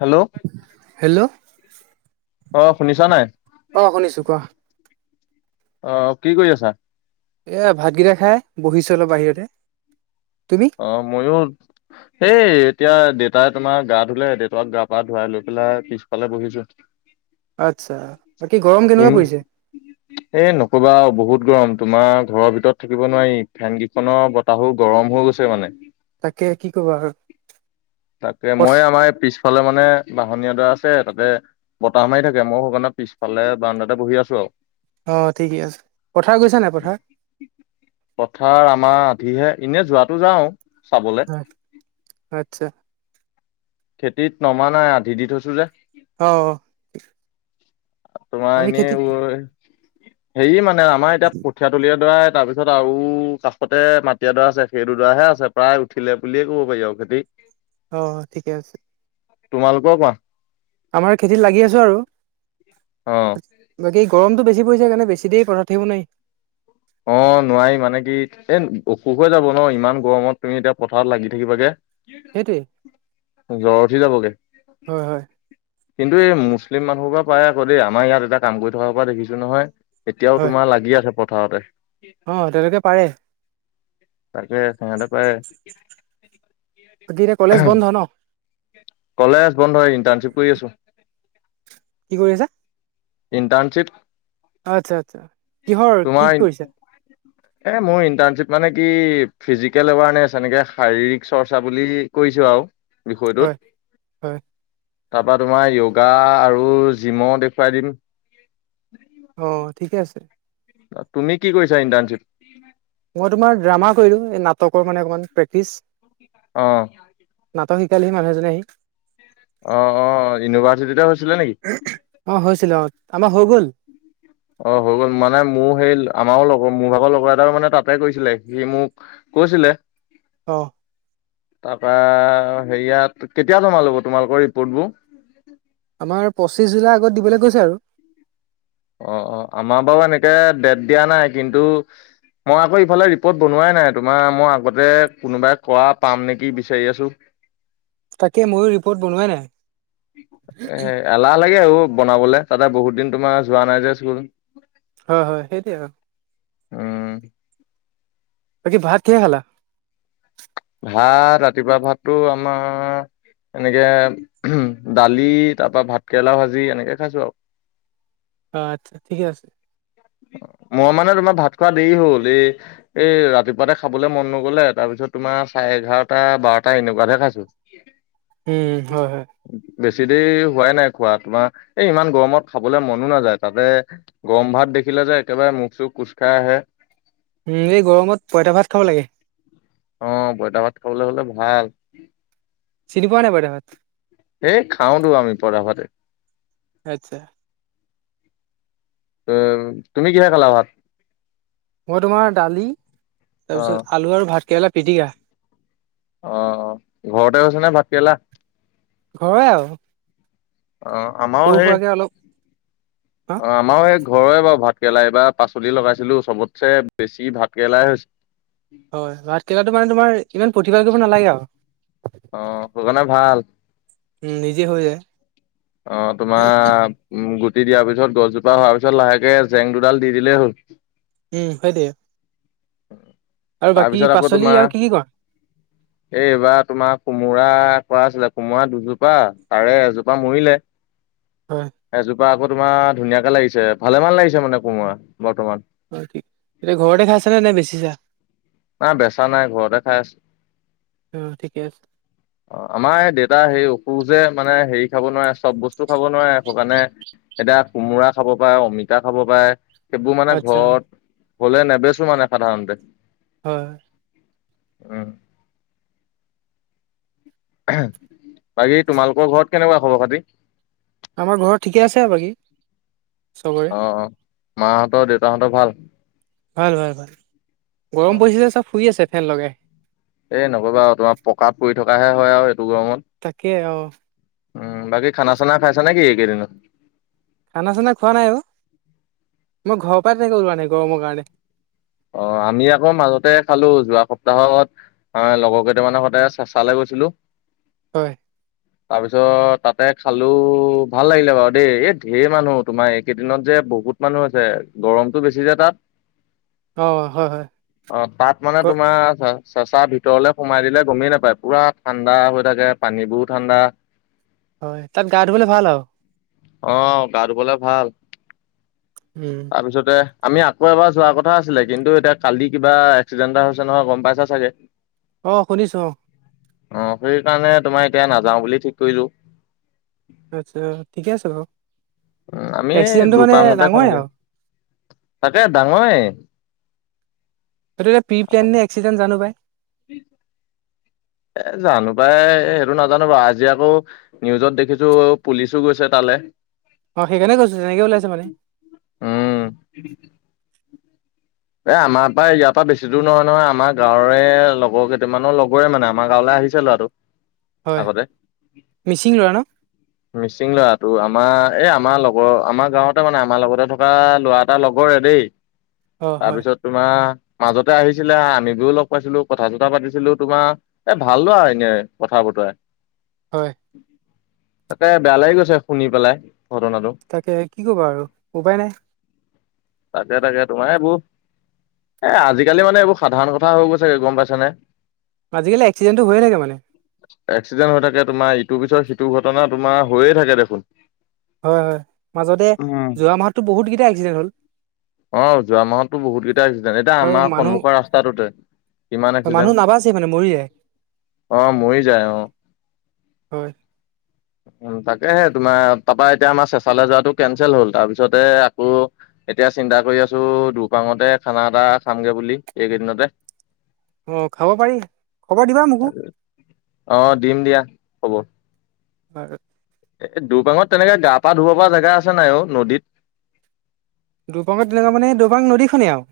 Hello hello আহ শুনিছা নাই? অ শুনিছোঁ কোৱা। অ কি কৰি আছা? এইয়া ভাতকেইটা খাই বহিছোঁ অলপ বাহিৰতে। তুমি? অ', মইয়ো সেই এতিয়া দেউতাই তোমাৰ গা ধুলে দেউতাক গা পা ধুৱাই লৈ পেলাই পিছফালে বহিছোঁ। [unintelligible] আচ্ছা, 'বাকী গৰম কেনেকুৱা পৰিছে? [unintelligible] এই নকবা বহুত গৰম তোমাৰ ঘৰৰ ভিতৰত থাকিব নোৱাৰি ফেন কেইখনৰ বতাহো গৰম হৈ গৈছে। মানে তাকে কি কবা আৰু তাকে পথ মই আমাৰ পিছ ফালে মানে বাহনী এডৰা আছে তাতে বতাহ মাৰি থাকে মইয়ো সেইকাৰণে পিছফালে বাৰণ্ডাতে বহি আছোঁ আৰু। অ ঠিকে আছে পথাৰ গৈছা নাই পথাৰ? পথাৰ আমাৰ আধিহে এনে যোৱাটো যাওঁ চাবলে। হয় আচ্ছা। খেতিত নমা নাই আধি দি থৈছোঁ যে। অঁ। তোমাৰ এনেই খেতিত বয় হেৰি মানে আমাৰ এতিয়া কঠিয়া তলিয়া দৰা তাৰপিছত তাৰ পিছত আৰু কাষতে মাটিএডৰা আছে সেই দো ডৰা হে আছে প্ৰায় উঠিলে বুলিয়ে ক'ব পাৰি আৰু খেতি। অ ঠিকে আছে। তোমালোকৰ কোৱা? আমাৰ খেতিত লাগি আছোঁ আৰু। অ বাকী গৰমত বেছি পৰিছে কাৰণে বেছি দেৰি পথাত থাকিব নোৱাৰি। অ নোৱাৰি মানে কি এ অসুখ হৈ যাব ন ইমান গৰমত তুমি এতিয়া পথাৰত লাগি থাকিবাগে। সেইটোৱে জ্বৰ উঠি যাবগে। হয় হয় কিন্তু এই মুছলিম মানুহ সোপা পায় আকৌ দেই আমাৰ ইয়াত এটা কাম কৰি থকাৰ সোপা দেখিছোঁ নহয়। এতিয়াও হয় তোমাৰ লাগি আছে পথাৰতে। অ তেওঁলোকে পাৰে। তাকে সিহঁতে পাৰে। বাকী এতিয়া কলেজ বন্ধ ন? কলেজ বন্ধ। ইণ্টাৰ্শ্বিপ কৰি আছো। কি কৰি আছে? ইণ্টাৰ্ণশ্বিপ আচ্ছা- আচ্ছা, কিহৰ কি কৰিছে? এই মোৰ ইণ্টাৰ্ণশ্বিপ মানে কি ফিজিকেল এৱাৰনেছ, এনেকে শাৰীৰিক চৰ্চা বুলি কৰিছো আৰু বিষয়টোত। হয় হয় তাৰপা তোমাৰ যোগা আৰু জিমো দেখুৱাই দিম। অ, ঠিকে আছে। তুমি কি কৰিছা এণ্টাৰ্ণশ্বিপ? মই তোমাৰ ড্ৰামা কৰিলো, এই নাটকৰ মানে অকণমান প্ৰেক্টিচ অহ। নাটক শিকালেহি মানুহজনীয়ে আহি। অ, অ, ইউনিভাৰ্চিটিতে হৈছিলে নেকি? অ হৈছিলে অ, আমাৰ হৈ গ'ল। অ হৈ গ'ল। মানে মোৰ সেই আমাৰো লগৰ মোৰ ভাগৰ লগৰ এটাও মানে তাতে কৰিছিলে। সি মোক কৈছিলে অহ। তাৰপা হেৰিয়াত, কেতিয়া জমা ল'ব তোমালোকৰ ৰিপৰ্ট বোৰ? আমাৰ পঁচিছ জুলাই আগত দিবলৈ কৈছে আৰু। অ, অ, আমাৰ বাৰু এনেকে ডেট দিয়া নাই কিন্তু মই আকৌ ইফালে ৰিপৰ্ট বনোৱাই নাই, তোমাৰ মই আগতে কোনোবাই কৰা পাম নেকি বিচাৰি আছো। তাকে ময়ো ৰিপৰ্ট বনোৱাই নাই। এ এলাহ লাগে এইবোৰ বনাবলে, তাতে বহুত দিন তোমাৰ যোৱা নাই যে স্কুললে। হয়, হয়, সেইটোৱে আৰু উম বাকি ভাত কিহে খালা? ভাত, ৰাতিপুৱা ভাতটো আমাৰ এনেকে দালি, তাৰপা ভাতকেৰেলা ভাজি, এনেকে খাইছো আও। আচ্ছা, ঠিকে আছে। মই মানে তোমাৰ ভাত খোৱা দেৰি হ'ল এই এই ৰাতিপুৱাতে খাবলৈ মন নগলে, তাৰপিছত তোমাৰ চাৰে এঘাৰটা, বাৰটা এনেকুৱাতহে খাইছো। [unintelligible] উম, হয়, হয়। বেছি দেৰি হোৱাই নাই খোৱা তোমাৰ, এই ইমান গৰমত খাবলৈ মনো নাযায় তাতে গৰম ভাত দেখিলে যে একেবাৰে মুখ- চুখ কোচ খাই আহে। উম এই গৰমত পইতা ভাত খাব লাগে। অ পঁইতা ভাত খাবলৈ হলে ভাল। চিনি পোৱা নাই পঁইতা ভাত? এই খাওঁতো আমি পঁইতা ভাতে। আচ্ছা। তুমি কিহে খালা ভাত? মই তোমাৰ দালি, অ তাৰপিছত আলু আৰু ভাতকেৰেলা পিটিকা। অ, ঘৰতে হৈছেনে ভাতকেৰেলা? হয় আও। অ, আমাও সেই অলপ হা অ আমাও সেই ঘৰৰে বাৰু ভাত কেৰেলা, এইবাৰ পাচলি লগাইছিলো চবতছে বেছি ভাতকৰেলাই হৈছে। হয় ভাত কেৰেলা তোমৰ তোমৰ ইমান প্ৰতিভাৰ কৰিব নালাগে আও। অ হুজানে ভাল। উম নিজে হৈ যায়। অ তোমাৰ উম গুটি দিয়াৰ পিছত গছজোপা হোৱাৰ পিছত লাহেকে জেং দুডাল দি দিলেই হ'ল। উম সেইটোৱে। আৰু বাকী তাৰপিছত আকৌ পাচলি তোমাৰ আৰু কি কি কৰা এই এইবাৰ তোমাৰ কোমোৰা কৰা আছিলে কোমোৰা দুজোপা তাৰে এজোপা মৰিলে। হয়। এজোপা আকৌ তোমাৰ ধুনীয়াকে লাগিছে ভালেমান লাগিছে মানে কোমৰা বৰ্তমান। অ ঠিক, এতিয়া ঘৰতে খাইছা নে, নে বেচিছা? নাই বেচা নাই ঘৰতে খাই আছো, অ ঠিকে আছে অ। আমাৰ এই দেউতা সেই অসুখ যে মানে হেৰি খাব নোৱাৰে চব বস্তু খাব নোৱাৰে সেইটো কাৰণে এতিয়া কোমোৰা খাব পাৰে, অমিতা খাব পাৰে, সেইবোৰ মানে আচ্ছা ঘৰত হলে নেবেচো মানে সাধাৰণতে। হয়। উম। বাকী তোমালোকৰ ঘৰত কেনেকুৱা খবৰ খাতি? আমাৰ ঘৰত ঠিকে আছে আৰু বাকী, চবত অ মাহঁতৰ দেউতাহঁতৰ ভাল? ভাল ভাল, গৰম অ' পৰিছে যে চব শুই আছে ফেন লগাই। এই নকবা আৰু তোমাৰ পোকা পৰি থকাহে হয় আৰু এইটো গৰমত। তাকে অ। উ বাকী খানা চানা খাইছা নেকি এইকেইদিনত? খানা চানা খোৱা নাই অ, মই ঘৰৰ পাই তেনেকৈ ওলোৱা নাই গৰমৰ কাৰণে। অ আমি আকৌ মাজতে খালো যোৱা সপ্তাহত হয় লগৰ কেইটামানৰ সতে চেচালৈ গৈছিলোঁ। হয়। [inaudible] তাৰপিছত তাতে খালো ভাল লাগিলে বাৰু দেই এই ঢেৰ মানুহ তোমাৰ এইকেইদিনত যে বহুত মানুহ আছে গৰমটো বেছি যে তাত। অ হয় হয়। অ তাত মানে গ তোমাৰ চেচা ভিতৰলে সোমাই দিলে গমেই নাপায় পুৰা ঠাণ্ডা হৈ থাকে পানী বোৰও ঠাণ্ডা। হয় তাত গা ধুবলৈ ভাল আৰু। অ গা ধুবলৈ ভাল। উম। তাৰপিছতে আমি আকৌ এবাৰ যোৱাৰ কথা আছিলে কিন্তু এতিয়া কালি কিবা এক্সিডেণ্ট এটা হৈছে নহয় গম পাইছা চাগে। [inaudible] অ শুনিছো অ। অ সেই কাৰণে তোমাৰ এতিয়া নাযাও বুলি ঠিক কৰিলো। আচ্ছা ঠিকে আছে বাৰু উম, আমি এক্সিডেণ্টটো মানে দুপাঙতে ডাঙৰে খামগে আৰু তাকে ডাঙৰে। সেইটো এতিয়া প্ৰিপ্লেন নে এক্সিডেণ্টত জানো পায়। [inaudible] এ জানো পাই সেইটো নাজানো বাৰু, আজি আকৌ নিউজত দেখিছো পুলিচো গৈছে তালে। অঁ সেইকাৰণে কৈছোঁ তেনেকে ওলাইছে মানে। উম। এই আমাৰ পৰা ইয়াৰ পৰা বেছি দূৰ নহয় নহয় আমাৰ গাঁৱৰে লগৰ কেইটামানৰ লগৰে মানে আমাৰ গাঁৱলৈ আহিছে লৰাটো হয় আগতে। মিচিং ল'ৰা ন মিচিং ল'ৰাটো আমাৰ এই আমাৰ লগৰ আমাৰ গাঁৱতে মানে আমাৰ লগতে থকা ল'ৰা তাৰ লগৰে দেই। অ হয় তাৰপিছত তোমাৰ মাজতে আহিছিলে হা, মিদু লগ পাইছিলো কথা চথা পাতিছিলো তোমাৰ এ ভাল লৰা এনেই কথা বতৰাই। হয়। তাকে বেয়া লাগি গৈছে শুনি পেলাই ঘটনাটো। তাকে কি কবা আৰু উপায় নাই। তাকে তাকে, তোমাৰ এইবোৰ এ আজিকালি মানে এইবোৰ সাধাৰণ কথা হৈ গৈছেগৈ গম পাইছানে। আজিকালি এক্সিডেণ্টতো হৈ থাকে মানে। এক্সিডেণ্ট হৈ থাকে তোমাৰ ইটো পিছত সিটো ঘটনা তোমাৰ হৈয়ে থাকে দেখোন। হয় হয়, মাজতে যোৱা মাহতো বহুতকেইটা এক্সিডেণ্টত হ'ল। অ যোৱা মাহতো বহুত কেইটা এক্সিডেণ্টত, এতিয়া আৰু আমাৰ মানুহ সন্মুখৰ ৰাস্তাটোতে কিমান মানুহ নাবাচি মানে মৰি যায়। অঁ মৰি যায় অঁ। হয় উম তাকেহে তোমাৰ তাৰপা এতিয়া আমাৰ চেঁচালে যোৱাটো কেনচেল হ'ল, তাৰপিছতে আকৌ এতিয়া চিন্তা কৰি আছো দুপাঙতে খানা এটা খামগে বুলি এইকেইদিনতে। অঁ খাব পাৰি, খবৰ দিবা মোকো। অঁ দিম দিয়া খবৰ। [unintelligible] এ দুবাঙত তেনেকে গা পা ধুব পৰা জেগা আছে নাই অ নদীত। দুপাঙত তেনেকুৱা মানে দুবাং নদীখনেই আও।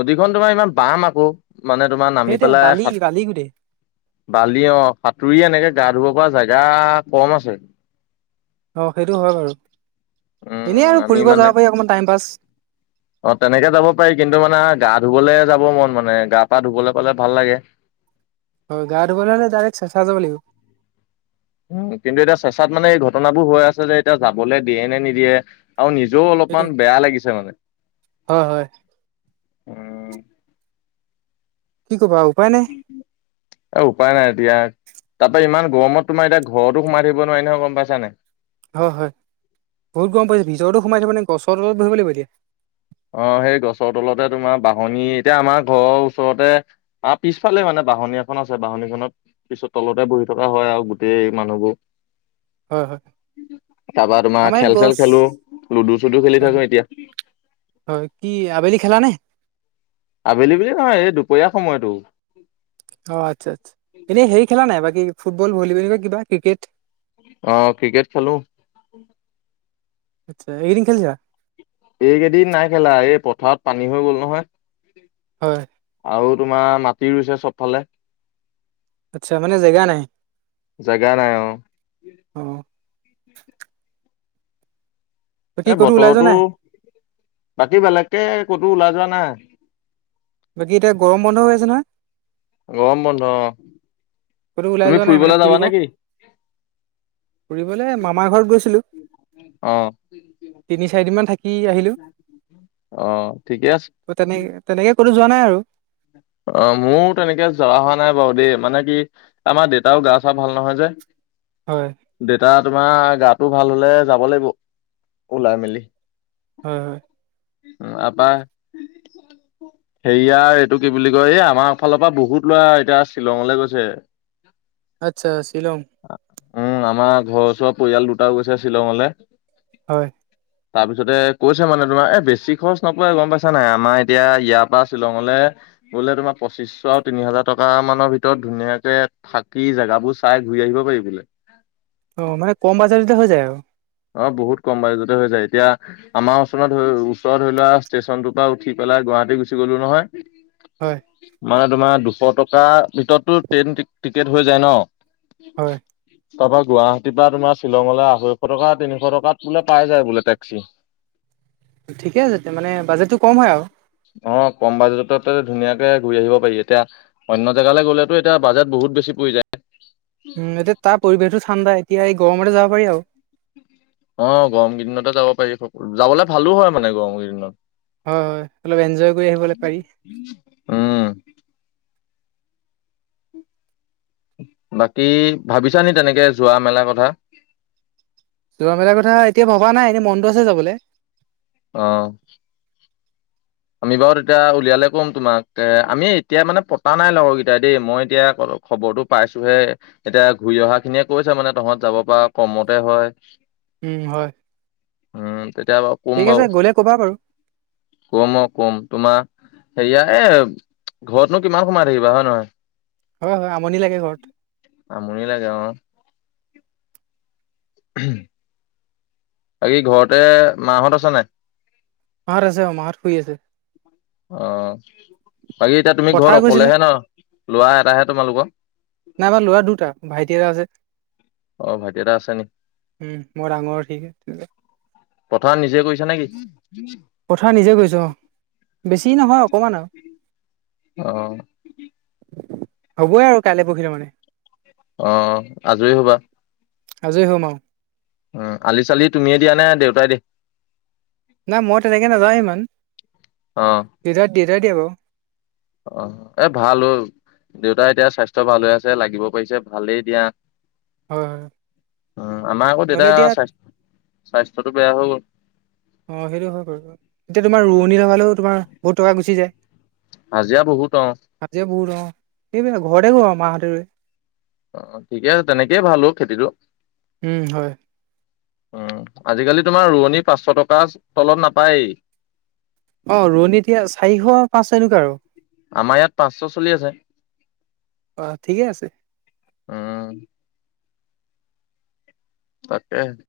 নদীখন তোমাৰ ইমান বাম আকৌ, মানে তোমাৰ নামি সেইটোৱে পেলাই বালি সাত বালি গোটেই বালি অঁ সাঁতুৰি এনেকে গা ধুব পৰা জেগা কম আছে। অঁ, সেইটো হয় বাৰু, এনেই আৰু ফুৰিব যাব পাৰি অকমান টাইম পাছ। [inaudible] অঁ তেনেকে যাব পাৰি, কিন্তু মানে গা ধুবলৈ যাব মন মানে গা পা ধুবলৈ পালে ভাল লাগে। হয় গা ধুবলৈ হলে ডাইৰেক্ট চেচা যাব লাগিব। উম, কিন্তু এতিয়া চেচাত মানে এই ঘটনাবোৰ হৈ আছে যে এতিয়া যাবলৈ দিয়ে নে নিদিয়ে? আৰু নিজেও সেইটো অলপমান বেয়া লাগিছে মানে। হয় হয়। উম কি কবা উপায় নাই? উপায় নাই দিয়া। তাতে ইমান গৰমত তোমাৰ এতিয়া ঘৰতো সোমাই থাকিব নোৱাৰি নহয় গম পাইছা নাই? হয় হয়, বহুত গৰম পৰিছে ভিজৰতো সোমাই থাকিব নে গছৰ তলত বহিব লাগিব এতিয়া। অঁ, সেই গছৰ তলতে তোমাৰ বাহনি এতিয়া আমাৰ ঘৰৰ ওচৰতে অঁ, পিছফালে মানে বাহনি এখন আছে, বাহনিখনত পিছত তলতে বহি থকা হয় আও গোটেই মানুহবোৰ। হয় হয় তাৰপা তোমাৰ আমাৰ ইয়াত খেল - চেল গছ খেলো, লুডু - চুডু খেলি হয় থাকো এতিয়া। হয় কি আবেলি খেলানে? আবেলি বুলি নহয় এই দুপৰীয়া সময়তো। অ আচ্ছা আচ্ছা এনে হেই খেলা নাই বাকী ফুটবল, ভলীবল এনেকোৱা কিবা ক্ৰিকেট? অ ক্ৰিকেট খেলো। আচ্ছা এইকেইদিন খেলিছা? এইকেইদিন নাই খেলা এই পথাৰত পানী হৈ গ'ল নহয়? হয়। আৰু তোমাৰ মাটি ৰুইছে চবফালে। আচ্ছা মানে জেগা নাই জেগা নাই অ অ। বাকী এ ক'তো ওলাই যোৱা বতৰতো, নাই বাকী বেলেগকে কতো ওলাই যোৱা নাই? বাকী এতিয়া গৰম বন্ধ হৈ আছে নহয়। গৰম বন্ধ অ, ক'তো ওলাই তুমি যোৱা নাই মানে ফুৰিবলৈ ফুৰিব যাবানে কি? ফুৰিবলে মামাৰ ঘৰত গৈছিলো। অ তিনি - চাৰিদিনমান থাকি আহিলো। অ ঠিকে আছে অ তেনে তেনেকে কতো যোৱা নাই আৰু। অ মোৰ তেনেকে জৰা হোৱা নাই বাৰু দেই মানে কি আমাৰ দেউতাও গা চা ভাল নহয় যে? হয়। দেউতা তোমাৰ গাটো ভাল হলে যাব লাগিব ওলাই মেলি। হয় হয়। উম আপাৰ হেৰিয়াৰ এইটো কি বুলি কয় এই আমাৰ ফালৰ পৰা বহুত ল'ৰা এতিয়া শ্বিলঙলৈ গৈছে। আচ্ছা শ্বিলং। উম আমাৰ ঘৰ ওচৰৰ পৰিয়াল দুটাও গৈছে শ্বিলঙলে। হয়। [inaudible] তাৰপিছতে কৈছে মানে তোমাৰ এ বেছি খৰচ নপৰে গম পাইছা নাই আমাৰ এতিয়া ইয়াৰ পৰা শ্বিলঙলে বোলে তোমাৰ পঁচিশ আৰু তিনি হাজাৰ টকা মানৰ ভিতৰত ধুনীয়াকে থাকি জাগাবোৰ চাই ঘূৰি আহিব পাৰি বোলে। অ মানে কম বাজেটতে হৈ যায় আৰু। অ বহুত কম বাজেটতে হৈ যায় এতিয়া আমাৰ ওচৰত ধৰি ওচৰত ধৰি লোৱা ষ্টেচনটোৰ পৰা উঠি পেলাই গুৱাহাটী গুচি গলো নহয়। হয় মানে তোমাৰ দুশ টকাৰ ভিতৰতো ট্ৰেইন টি টিকেট হৈ যায় ন? হয় তাৰপৰা গুৱাহাটীৰ পৰা তোমাৰ শ্বিলঙলৈ আঢ়ৈশ টকা তিনিশ টকাত বোলে পাই যায় বোলে টেক্সি। [inaudible] ঠিকে আছে তেতিয়া মানে বাজেটতো কম হয় আও। অ কম বাজেটতে ধুনীয়াকে ঘূৰি আহিব পাৰি এতিয়া অন্য জেগালে গ'লেতো এতিয়া বাজেট বহুত বেছি পৰি যায়। উম এতিয়া তাৰ পৰিৱেশটো ঠাণ্ডা এতিয়া এই গৰমতে যাব পাৰি আৰু। অ গৰম কেইদিনতে যাব পাৰি যাবলে ভালো হয় মানে গৰমকেইদিনত। হয় হয় অলপ এনজয় কৰি আহিবলে পাৰি। উম বাকী ভাবিছা নি তেনেকে যোৱা মেলা কথা যোৱা মেলাৰ কথা এতিয়া ভবা নাই এনেই মনটো আছে যাবলৈ অ আমি বাৰু তেতিয়া উলিয়ালে ক'ম তোমাক এ আমি এতিয়া মানে পতা নাই লগৰ কেইটাই দেই মই এতিয়া ক খবৰটো পাইছোহে এতিয়া ঘূৰি অহা খিনিয়ে কৈছে মানে তহত যাব পাৰ কমতে হয় উম হয় উম তেতিয়া অলপ ঠিক আছে গ'লে ক'বা বাৰু কম অ কম তোমাৰ হেৰিয়া এ ঘৰতনো কিমান সময় থাকিবা হয় নহয় হয় হয় আমনি লাগে ঘৰত আমনি লাগে অ হম বাকী ঘৰতে মাহঁত আছে নে নাই? মাহত আছে, অ মাহত শুই আছে। অ বাকী এতিয়া তুমি পথাৰ ঘৰত গৈছিলে অকলেহে ন ল'ৰা এটাহে তোমালোকৰ নাই আমাৰ ল'ৰা দুটা ভাইটি এটা আছে অ ভাইটি এটা আছে নেকি? উম মই ডাঙৰ সি সৰু পথাৰত নিজে গৈছা নে কি পথাৰ নিজে কৰিছো অ বেছি নহয় অকণমান আও অ হ'বয়ে আৰু কাইলে পৰহিলে মানে অ আজৰি হ'বা আজৰি হম আও উম আলি চালি তুমিয়ে দিয়া নে দেউতাই দিয়ে নাই মই তেনেকে নাযাও ইমান অ দেতা দেতাই দিয়ে বাৰু অ এ ভাল অ দেউতা এতিয়া স্বাস্থ্য ভাল হৈ আছে লাগিব পাৰিছে ভালেই দিয়া হয় হয় উ আমাৰ আকৌ দেউতা নহ'লে এতিয়া স্বাস্থ স্বাস্থ্যতো বেয়া হৈ গ'ল অ সেইটো হয় বাৰু এতিয়া তোমাৰ অ ৰোৱনী লগালেও তোমাৰ বহুত টকা গুচি যায় হাজিৰা বহুত অ হাজিৰা বহুত অ সেইবাবে ঘৰতে কৰো আৰু মাহঁতে ৰুৱে অ ঠিকে আছে তেনেকেই ভাল অ খেতিটো উম হয় আজিকালি তোমাৰ ৰোৱনী পাঁচশ টকাৰ তলত নাপায়েই অ ৰোৱনী এতিয়া চাৰিশ পাঁচশ এনেকোৱা আৰু আমাৰ ইয়াত পাঁচশ চলি আছে, অ ঠিকে আছে উম তাকে